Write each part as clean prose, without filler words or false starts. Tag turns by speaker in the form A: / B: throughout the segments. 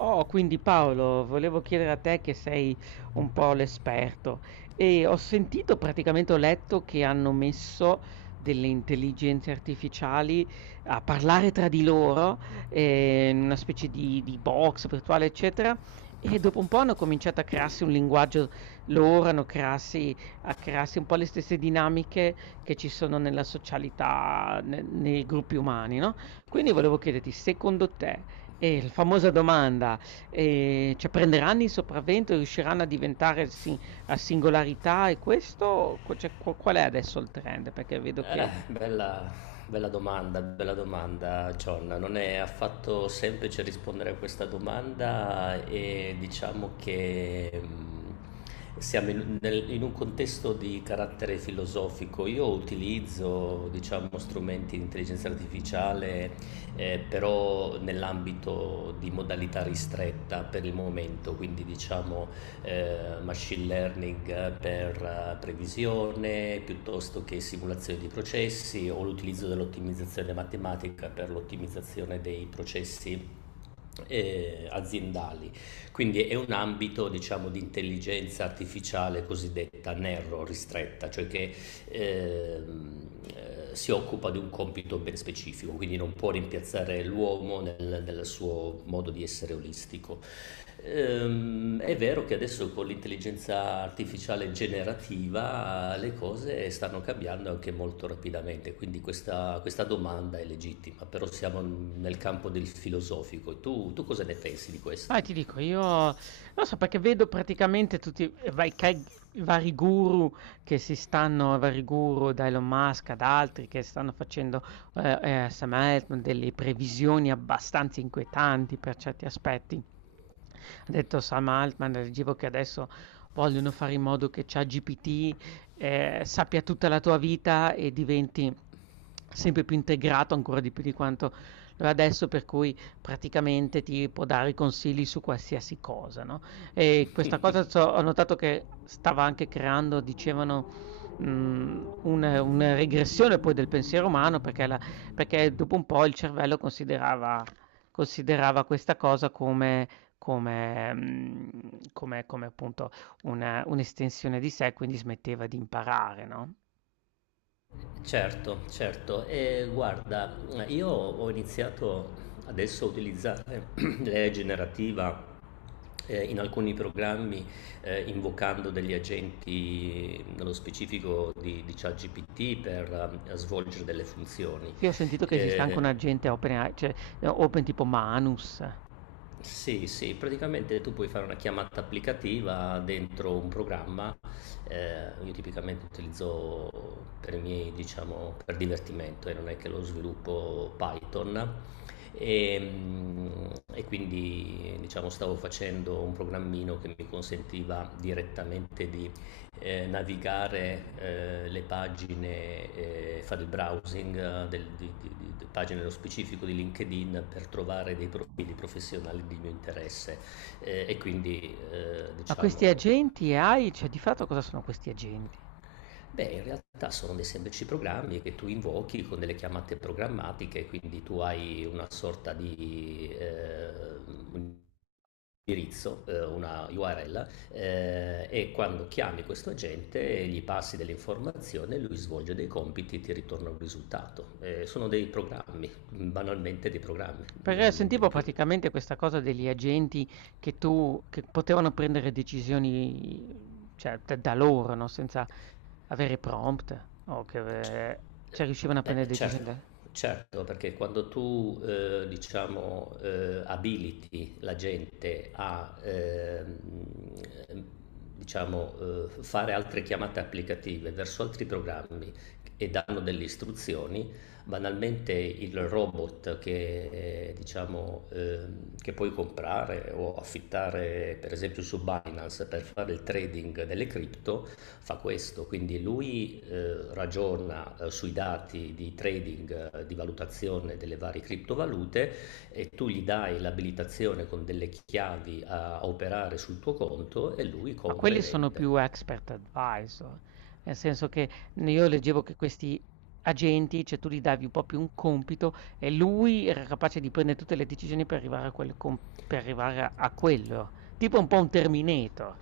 A: Oh, quindi Paolo, volevo chiedere a te che sei un po' l'esperto e ho sentito, praticamente ho letto che hanno messo delle intelligenze artificiali a parlare tra di loro in una specie di box virtuale, eccetera, e dopo un po' hanno cominciato a crearsi un linguaggio loro, hanno crearsi, a crearsi un po' le stesse dinamiche che ci sono nella socialità, nei gruppi umani, no? Quindi volevo chiederti, secondo te... la famosa domanda, cioè prenderanno il sopravvento, e riusciranno a diventare sin a singolarità e questo co cioè qu qual è adesso il trend? Perché vedo che ci.
B: Bella, bella domanda, John. Non è affatto semplice rispondere a questa domanda e diciamo che siamo in un contesto di carattere filosofico. Io utilizzo, diciamo, strumenti di intelligenza artificiale, però nell'ambito di modalità ristretta per il momento, quindi diciamo machine learning per previsione piuttosto che simulazione di processi o l'utilizzo dell'ottimizzazione matematica per l'ottimizzazione dei processi aziendali. Quindi è un ambito diciamo, di intelligenza artificiale cosiddetta narrow, ristretta, cioè che ehm, si occupa di un compito ben specifico, quindi non può rimpiazzare l'uomo nel suo modo di essere olistico. È vero che adesso con l'intelligenza artificiale generativa le cose stanno cambiando anche molto rapidamente, quindi questa domanda è legittima, però siamo nel campo del filosofico. Tu cosa ne pensi di
A: Ah, ti
B: questo?
A: dico, io non so perché vedo praticamente tutti i vai, i vari guru che si stanno, i vari guru da Elon Musk ad altri che stanno facendo Sam Altman delle previsioni abbastanza inquietanti per certi aspetti. Ha detto Sam Altman, leggevo che adesso vogliono fare in modo che ChatGPT sappia tutta la tua vita e diventi sempre più integrato ancora di più di quanto lo è adesso, per cui praticamente ti può dare consigli su qualsiasi cosa, no? E questa cosa ho notato che stava anche creando, dicevano, una regressione poi del pensiero umano perché, perché dopo un po' il cervello considerava, considerava questa cosa come... Come, come, come appunto un'estensione di sé, quindi smetteva di imparare, no?
B: Certo, certo. E guarda, io ho iniziato adesso a utilizzare l'IA generativa in alcuni programmi invocando degli agenti, nello specifico di ChatGPT, per svolgere delle funzioni.
A: Sì, ho sentito che esiste anche
B: Eh,
A: un agente open, AI, cioè open tipo Manus.
B: Sì, sì, praticamente tu puoi fare una chiamata applicativa dentro un programma. Io tipicamente utilizzo per i miei, diciamo, per divertimento e non è che lo sviluppo Python. E, mm, e quindi, diciamo, stavo facendo un programmino che mi consentiva direttamente di navigare le pagine, fare il browsing del, di pagine nello specifico di LinkedIn per trovare dei profili professionali di mio interesse e quindi
A: Ma questi
B: diciamo.
A: agenti AI, cioè di fatto cosa sono questi agenti?
B: Beh, in realtà sono dei semplici programmi che tu invochi con delle chiamate programmatiche, quindi tu hai una sorta di un indirizzo, una URL, e quando chiami questo agente gli passi delle informazioni, lui svolge dei compiti e ti ritorna un risultato. Sono dei programmi, banalmente dei programmi,
A: Perché
B: non niente
A: sentivo
B: di più.
A: praticamente questa cosa degli agenti che tu che potevano prendere decisioni, cioè da loro, no, senza avere prompt o che cioè riuscivano a
B: Beh,
A: prendere decisioni
B: certo,
A: da.
B: certo, perché quando tu, diciamo, abiliti la gente a, diciamo, fare altre chiamate applicative verso altri programmi e danno delle istruzioni, banalmente il robot che puoi comprare o affittare, per esempio, su Binance per fare il trading delle cripto, fa questo, quindi lui ragiona sui dati di trading, di valutazione delle varie criptovalute e tu gli dai l'abilitazione con delle chiavi a operare sul tuo conto e lui
A: Ma
B: compra e
A: quelli sono più
B: vende.
A: expert advisor, nel senso che n io leggevo che questi agenti, cioè tu gli davi un po' più un compito e lui era capace di prendere tutte le decisioni per arrivare a quel com per arrivare a quello. Tipo un po' un Terminator,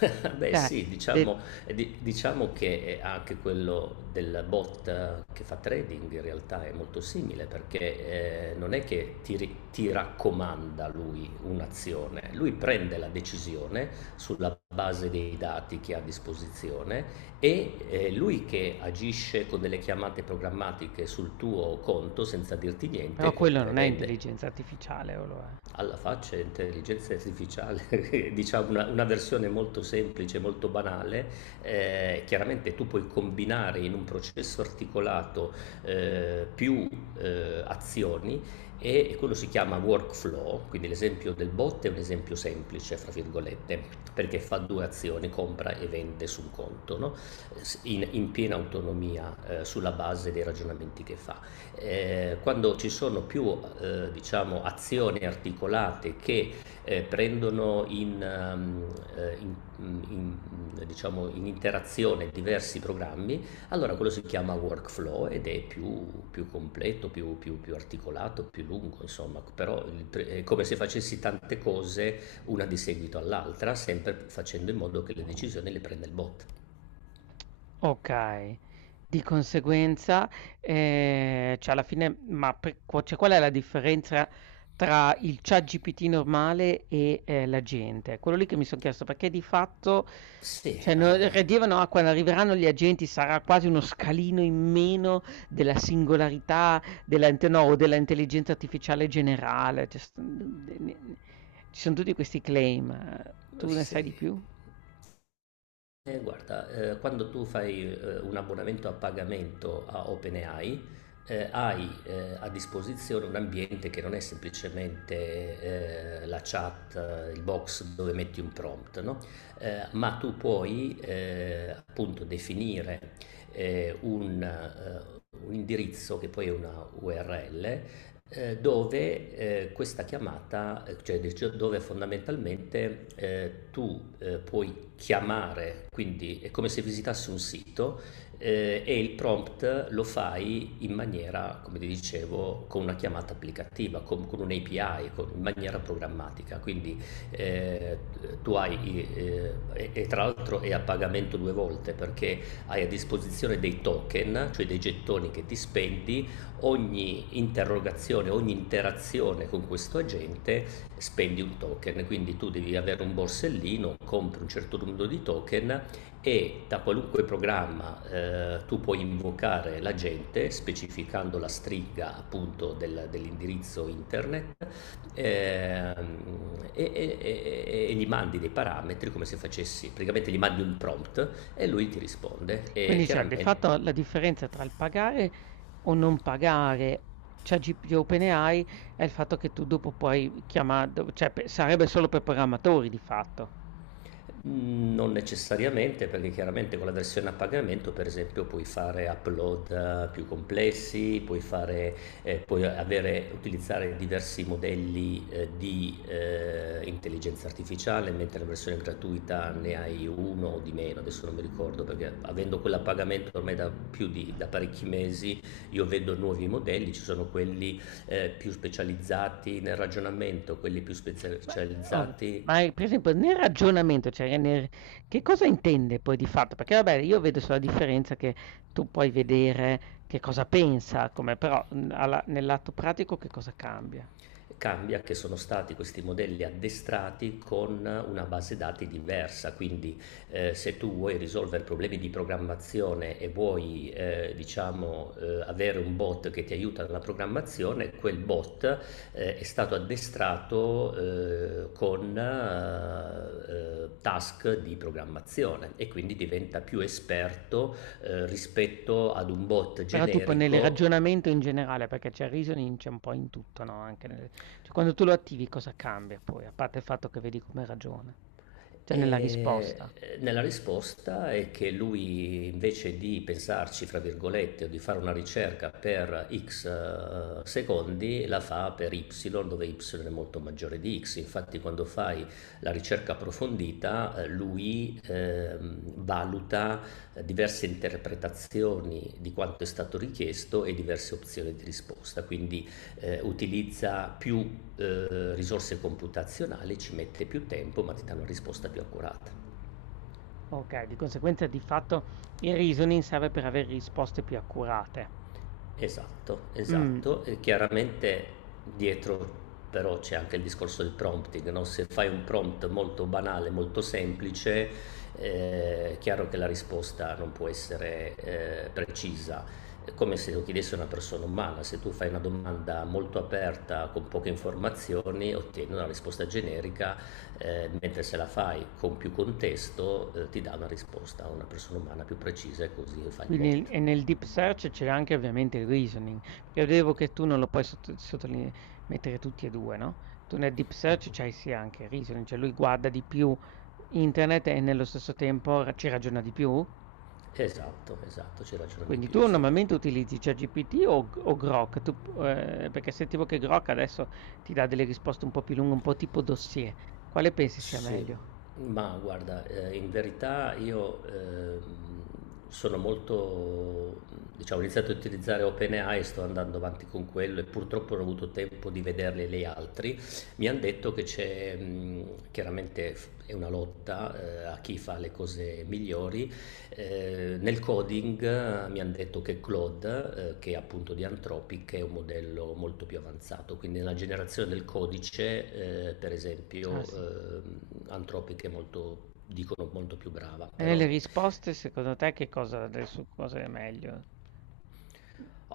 B: Beh sì,
A: de
B: diciamo, diciamo che anche quello della bot che fa trading in realtà è molto simile perché non è che ti raccomanda lui un'azione, lui prende la decisione sulla base dei dati che ha a disposizione e lui che agisce con delle chiamate programmatiche sul tuo conto senza dirti
A: però
B: niente,
A: quello
B: compra e
A: non è
B: vende.
A: intelligenza artificiale o lo è?
B: Alla faccia intelligenza artificiale, diciamo una versione molto semplice, molto banale, chiaramente tu puoi combinare in un processo articolato, più, azioni e quello si chiama workflow, quindi l'esempio del bot è un esempio "semplice" fra virgolette, perché fa due azioni, compra e vende su un conto, no, s in in piena autonomia, sulla base dei ragionamenti che fa. Quando ci sono più diciamo, azioni articolate che prendono diciamo, in interazione diversi programmi, allora quello si chiama workflow ed è più completo, più articolato, più lungo, insomma, però è come se facessi tante cose una di seguito all'altra, sempre facendo in modo che le decisioni le prenda il bot.
A: Okay. Di conseguenza, cioè alla fine ma per qu cioè qual è la differenza tra il ChatGPT normale e, l'agente? È quello lì che mi son chiesto, perché di fatto
B: Sì,
A: cioè no re dicevano: "Ah, quando arriveranno gli agenti sarà quasi uno scalino in meno della singolarità della inte no, o della intelligenza artificiale generale." Cioè st n de ne ne ci son tutti questi claim.
B: eh,
A: Tu ne sai di
B: sì,
A: più?
B: Guarda, quando tu fai un abbonamento a pagamento a OpenAI, hai a disposizione un ambiente che non è semplicemente la chat, il box dove metti un prompt, no? Ma tu puoi appunto definire eh, un, eh, un indirizzo che poi è una URL dove questa chiamata, dove fondamentalmente tu puoi chiamare, quindi è come se visitassi un sito e il prompt lo fai in maniera, come ti dicevo, con una chiamata applicativa, con un'API, in maniera programmatica. Quindi eh, e tra l'altro è a pagamento due volte perché hai a disposizione dei token, cioè dei gettoni che ti spendi ogni interrogazione, ogni interazione con questo agente spendi un token, quindi tu devi avere un borsellino, compri un certo numero di token e da qualunque programma tu puoi invocare l'agente specificando la stringa appunto dell'indirizzo internet ehm, e gli mandi dei parametri come se facessi, praticamente gli mandi un prompt e lui ti risponde e
A: Quindi cioè di
B: chiaramente.
A: fatto la differenza tra il pagare o non pagare ChatGPT di OpenAI è il fatto che tu dopo puoi chiama do cioè pe sarebbe solo per programmatori di fatto.
B: Mm. Non necessariamente, perché chiaramente con la versione a pagamento, per esempio, puoi fare upload più complessi, puoi fare, puoi avere- utilizzare diversi modelli di intelligenza artificiale, mentre la versione gratuita ne hai uno o di meno, adesso non mi ricordo, perché avendo quella a pagamento ormai da più di da parecchi mesi, io vedo nuovi modelli, ci sono quelli più specializzati nel ragionamento, quelli più
A: Ma o ma
B: specializzati.
A: per esempio nel ragionamento, cioè nel che cosa intende poi di fatto? Perché vabbè io vedo sulla differenza che tu puoi vedere che cosa pensa, come però, mhmm, alla nel lato pratico che cosa cambia?
B: Cambia che sono stati questi modelli addestrati con una base dati diversa, quindi se tu vuoi risolvere problemi di programmazione e vuoi diciamo, avere un bot che ti aiuta nella programmazione, quel bot è stato addestrato con task di programmazione e quindi diventa più esperto rispetto ad un bot
A: Però tipo nel
B: generico.
A: ragionamento in generale, perché c'è il reasoning c'è un po' in tutto, no? Cioè, quando tu lo attivi cosa cambia poi, a parte il fatto che vedi come ragiona, cioè nella risposta.
B: E nella risposta è che lui invece di pensarci, fra virgolette, o di fare una ricerca per x secondi, la fa per y, dove y è molto maggiore di x. Infatti quando fai la ricerca approfondita, lui valuta diverse interpretazioni di quanto è stato richiesto e diverse opzioni di risposta, quindi utilizza più risorse computazionali, ci mette più tempo ma ti dà una risposta più accurata.
A: Ok, di conseguenza di fatto il reasoning serve per avere risposte più accurate.
B: Esatto,
A: Mm.
B: esatto. E chiaramente dietro però c'è anche il discorso del prompting, no? Se fai un prompt molto banale, molto semplice, è chiaro che la risposta non può essere precisa. È come se lo chiedesse una persona umana. Se tu fai una domanda molto aperta, con poche informazioni, ottieni una risposta generica, mentre se la fai con più contesto, ti dà una risposta a una persona umana più precisa e così fa il bot.
A: Quindi e nel deep search c'è anche ovviamente il reasoning, perché vedevo che tu non lo puoi mettere tutti e due, no? Tu nel deep search c'hai sì anche il reasoning, cioè lui guarda di più internet e nello stesso tempo ci ragiona di più.
B: Esatto, esatto, c'è ragione di
A: Quindi
B: più,
A: tu
B: sì.
A: normalmente utilizzi ChatGPT o Grok? Tu p perché sentivo che Grok adesso ti dà delle risposte un po' più lunghe, un po' tipo dossier. Quale pensi sia
B: Sì,
A: meglio?
B: ma guarda, in verità io sono molto, diciamo, ho iniziato a utilizzare OpenAI e sto andando avanti con quello e purtroppo non ho avuto tempo di vederli gli altri. Mi hanno detto che c'è, chiaramente è una lotta a chi fa le cose migliori. Nel coding mi hanno detto che Claude, che è appunto di Anthropic, è un modello molto più avanzato, quindi nella generazione del codice, per
A: Ah, sì. E
B: esempio, Anthropic è molto, dicono, molto più brava,
A: nelle
B: però,
A: risposte secondo te che cosa adesso cosa è meglio?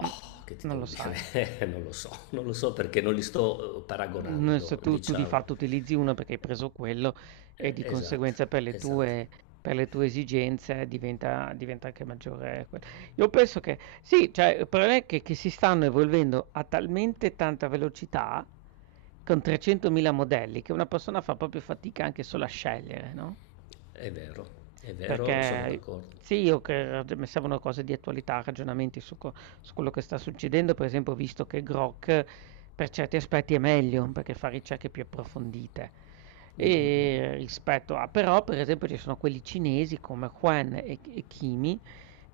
A: Mh,
B: che ti
A: non lo
B: devo
A: sai.
B: dire? Non lo so, non lo so perché non li sto
A: Mhmm, se
B: paragonando,
A: tu di
B: diciamo.
A: fatto utilizzi uno perché hai preso quello e di
B: Esatto,
A: conseguenza
B: esatto,
A: per le tue esigenze diventa anche maggiore que, io penso che sì, cioè il problema è che si stanno evolvendo a talmente tanta velocità, con 300.000 modelli, che una persona fa proprio fatica anche solo a scegliere, no?
B: è vero, sono
A: Perché
B: d'accordo.
A: sì, io che mi servono cose di attualità, ragionamenti su, su quello che sta succedendo. Per esempio, ho visto che Grok per certi aspetti è meglio perché fa ricerche più approfondite.
B: Mm,
A: E rispetto a, però, per esempio, ci sono quelli cinesi come Juan e Kimi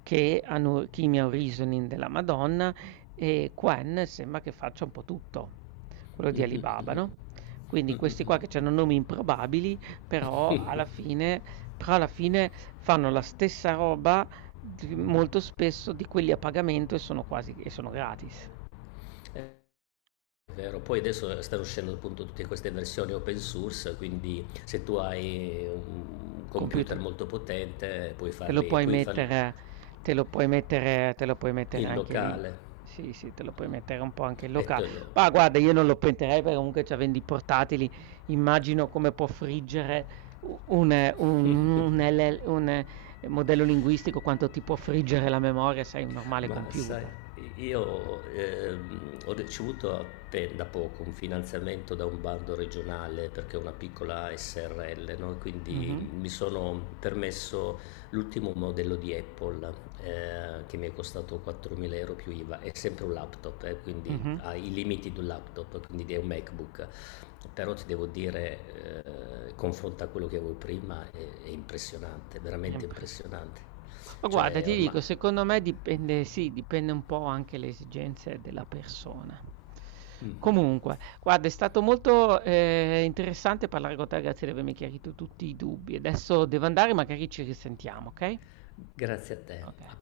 A: che hanno Chimia Reasoning della Madonna e Quen sembra che faccia un po' tutto, quello di Alibaba, no? Quindi questi qua che hanno nomi improbabili, però alla fine, però alla fine fanno la stessa roba molto spesso di quelli a pagamento e sono quasi e sono gratis.
B: mm. Vero, poi adesso stanno uscendo appunto tutte queste versioni open source, quindi se tu hai un computer
A: Computer.
B: molto potente
A: Te lo puoi
B: puoi farli
A: mettere te lo puoi mettere te lo puoi mettere
B: in
A: anche lì.
B: locale.
A: Sì, sì, te lo puoi
B: Mm.
A: mettere un po' anche in
B: e te
A: locale.
B: lo,
A: Ma guarda, io non lo pentirei perché comunque cioè, vendi i portatili. Immagino come può friggere un LL modello linguistico, quanto ti può friggere la memoria se hai un normale
B: Ma sai,
A: computer.
B: io ho ricevuto da poco un finanziamento da un bando regionale perché è una piccola SRL, no? Quindi
A: Mhm,
B: mi sono permesso l'ultimo modello di Apple che mi è costato 4.000 euro più IVA. È sempre un laptop, quindi
A: mhm.
B: ha i limiti di un laptop, quindi è un MacBook. Però ti devo dire, confronto a quello che avevo prima, è impressionante,
A: È
B: veramente
A: impress
B: impressionante.
A: ma guarda,
B: Cioè,
A: ti
B: ormai.
A: dico, secondo me dipende sì, dipende un po' anche le esigenze della persona. Comunque, guarda, è stato molto, interessante parlare con te, grazie di avermi chiarito tutti i dubbi. Adesso devo andare, magari ci risentiamo, okay?
B: Grazie a te.
A: Oka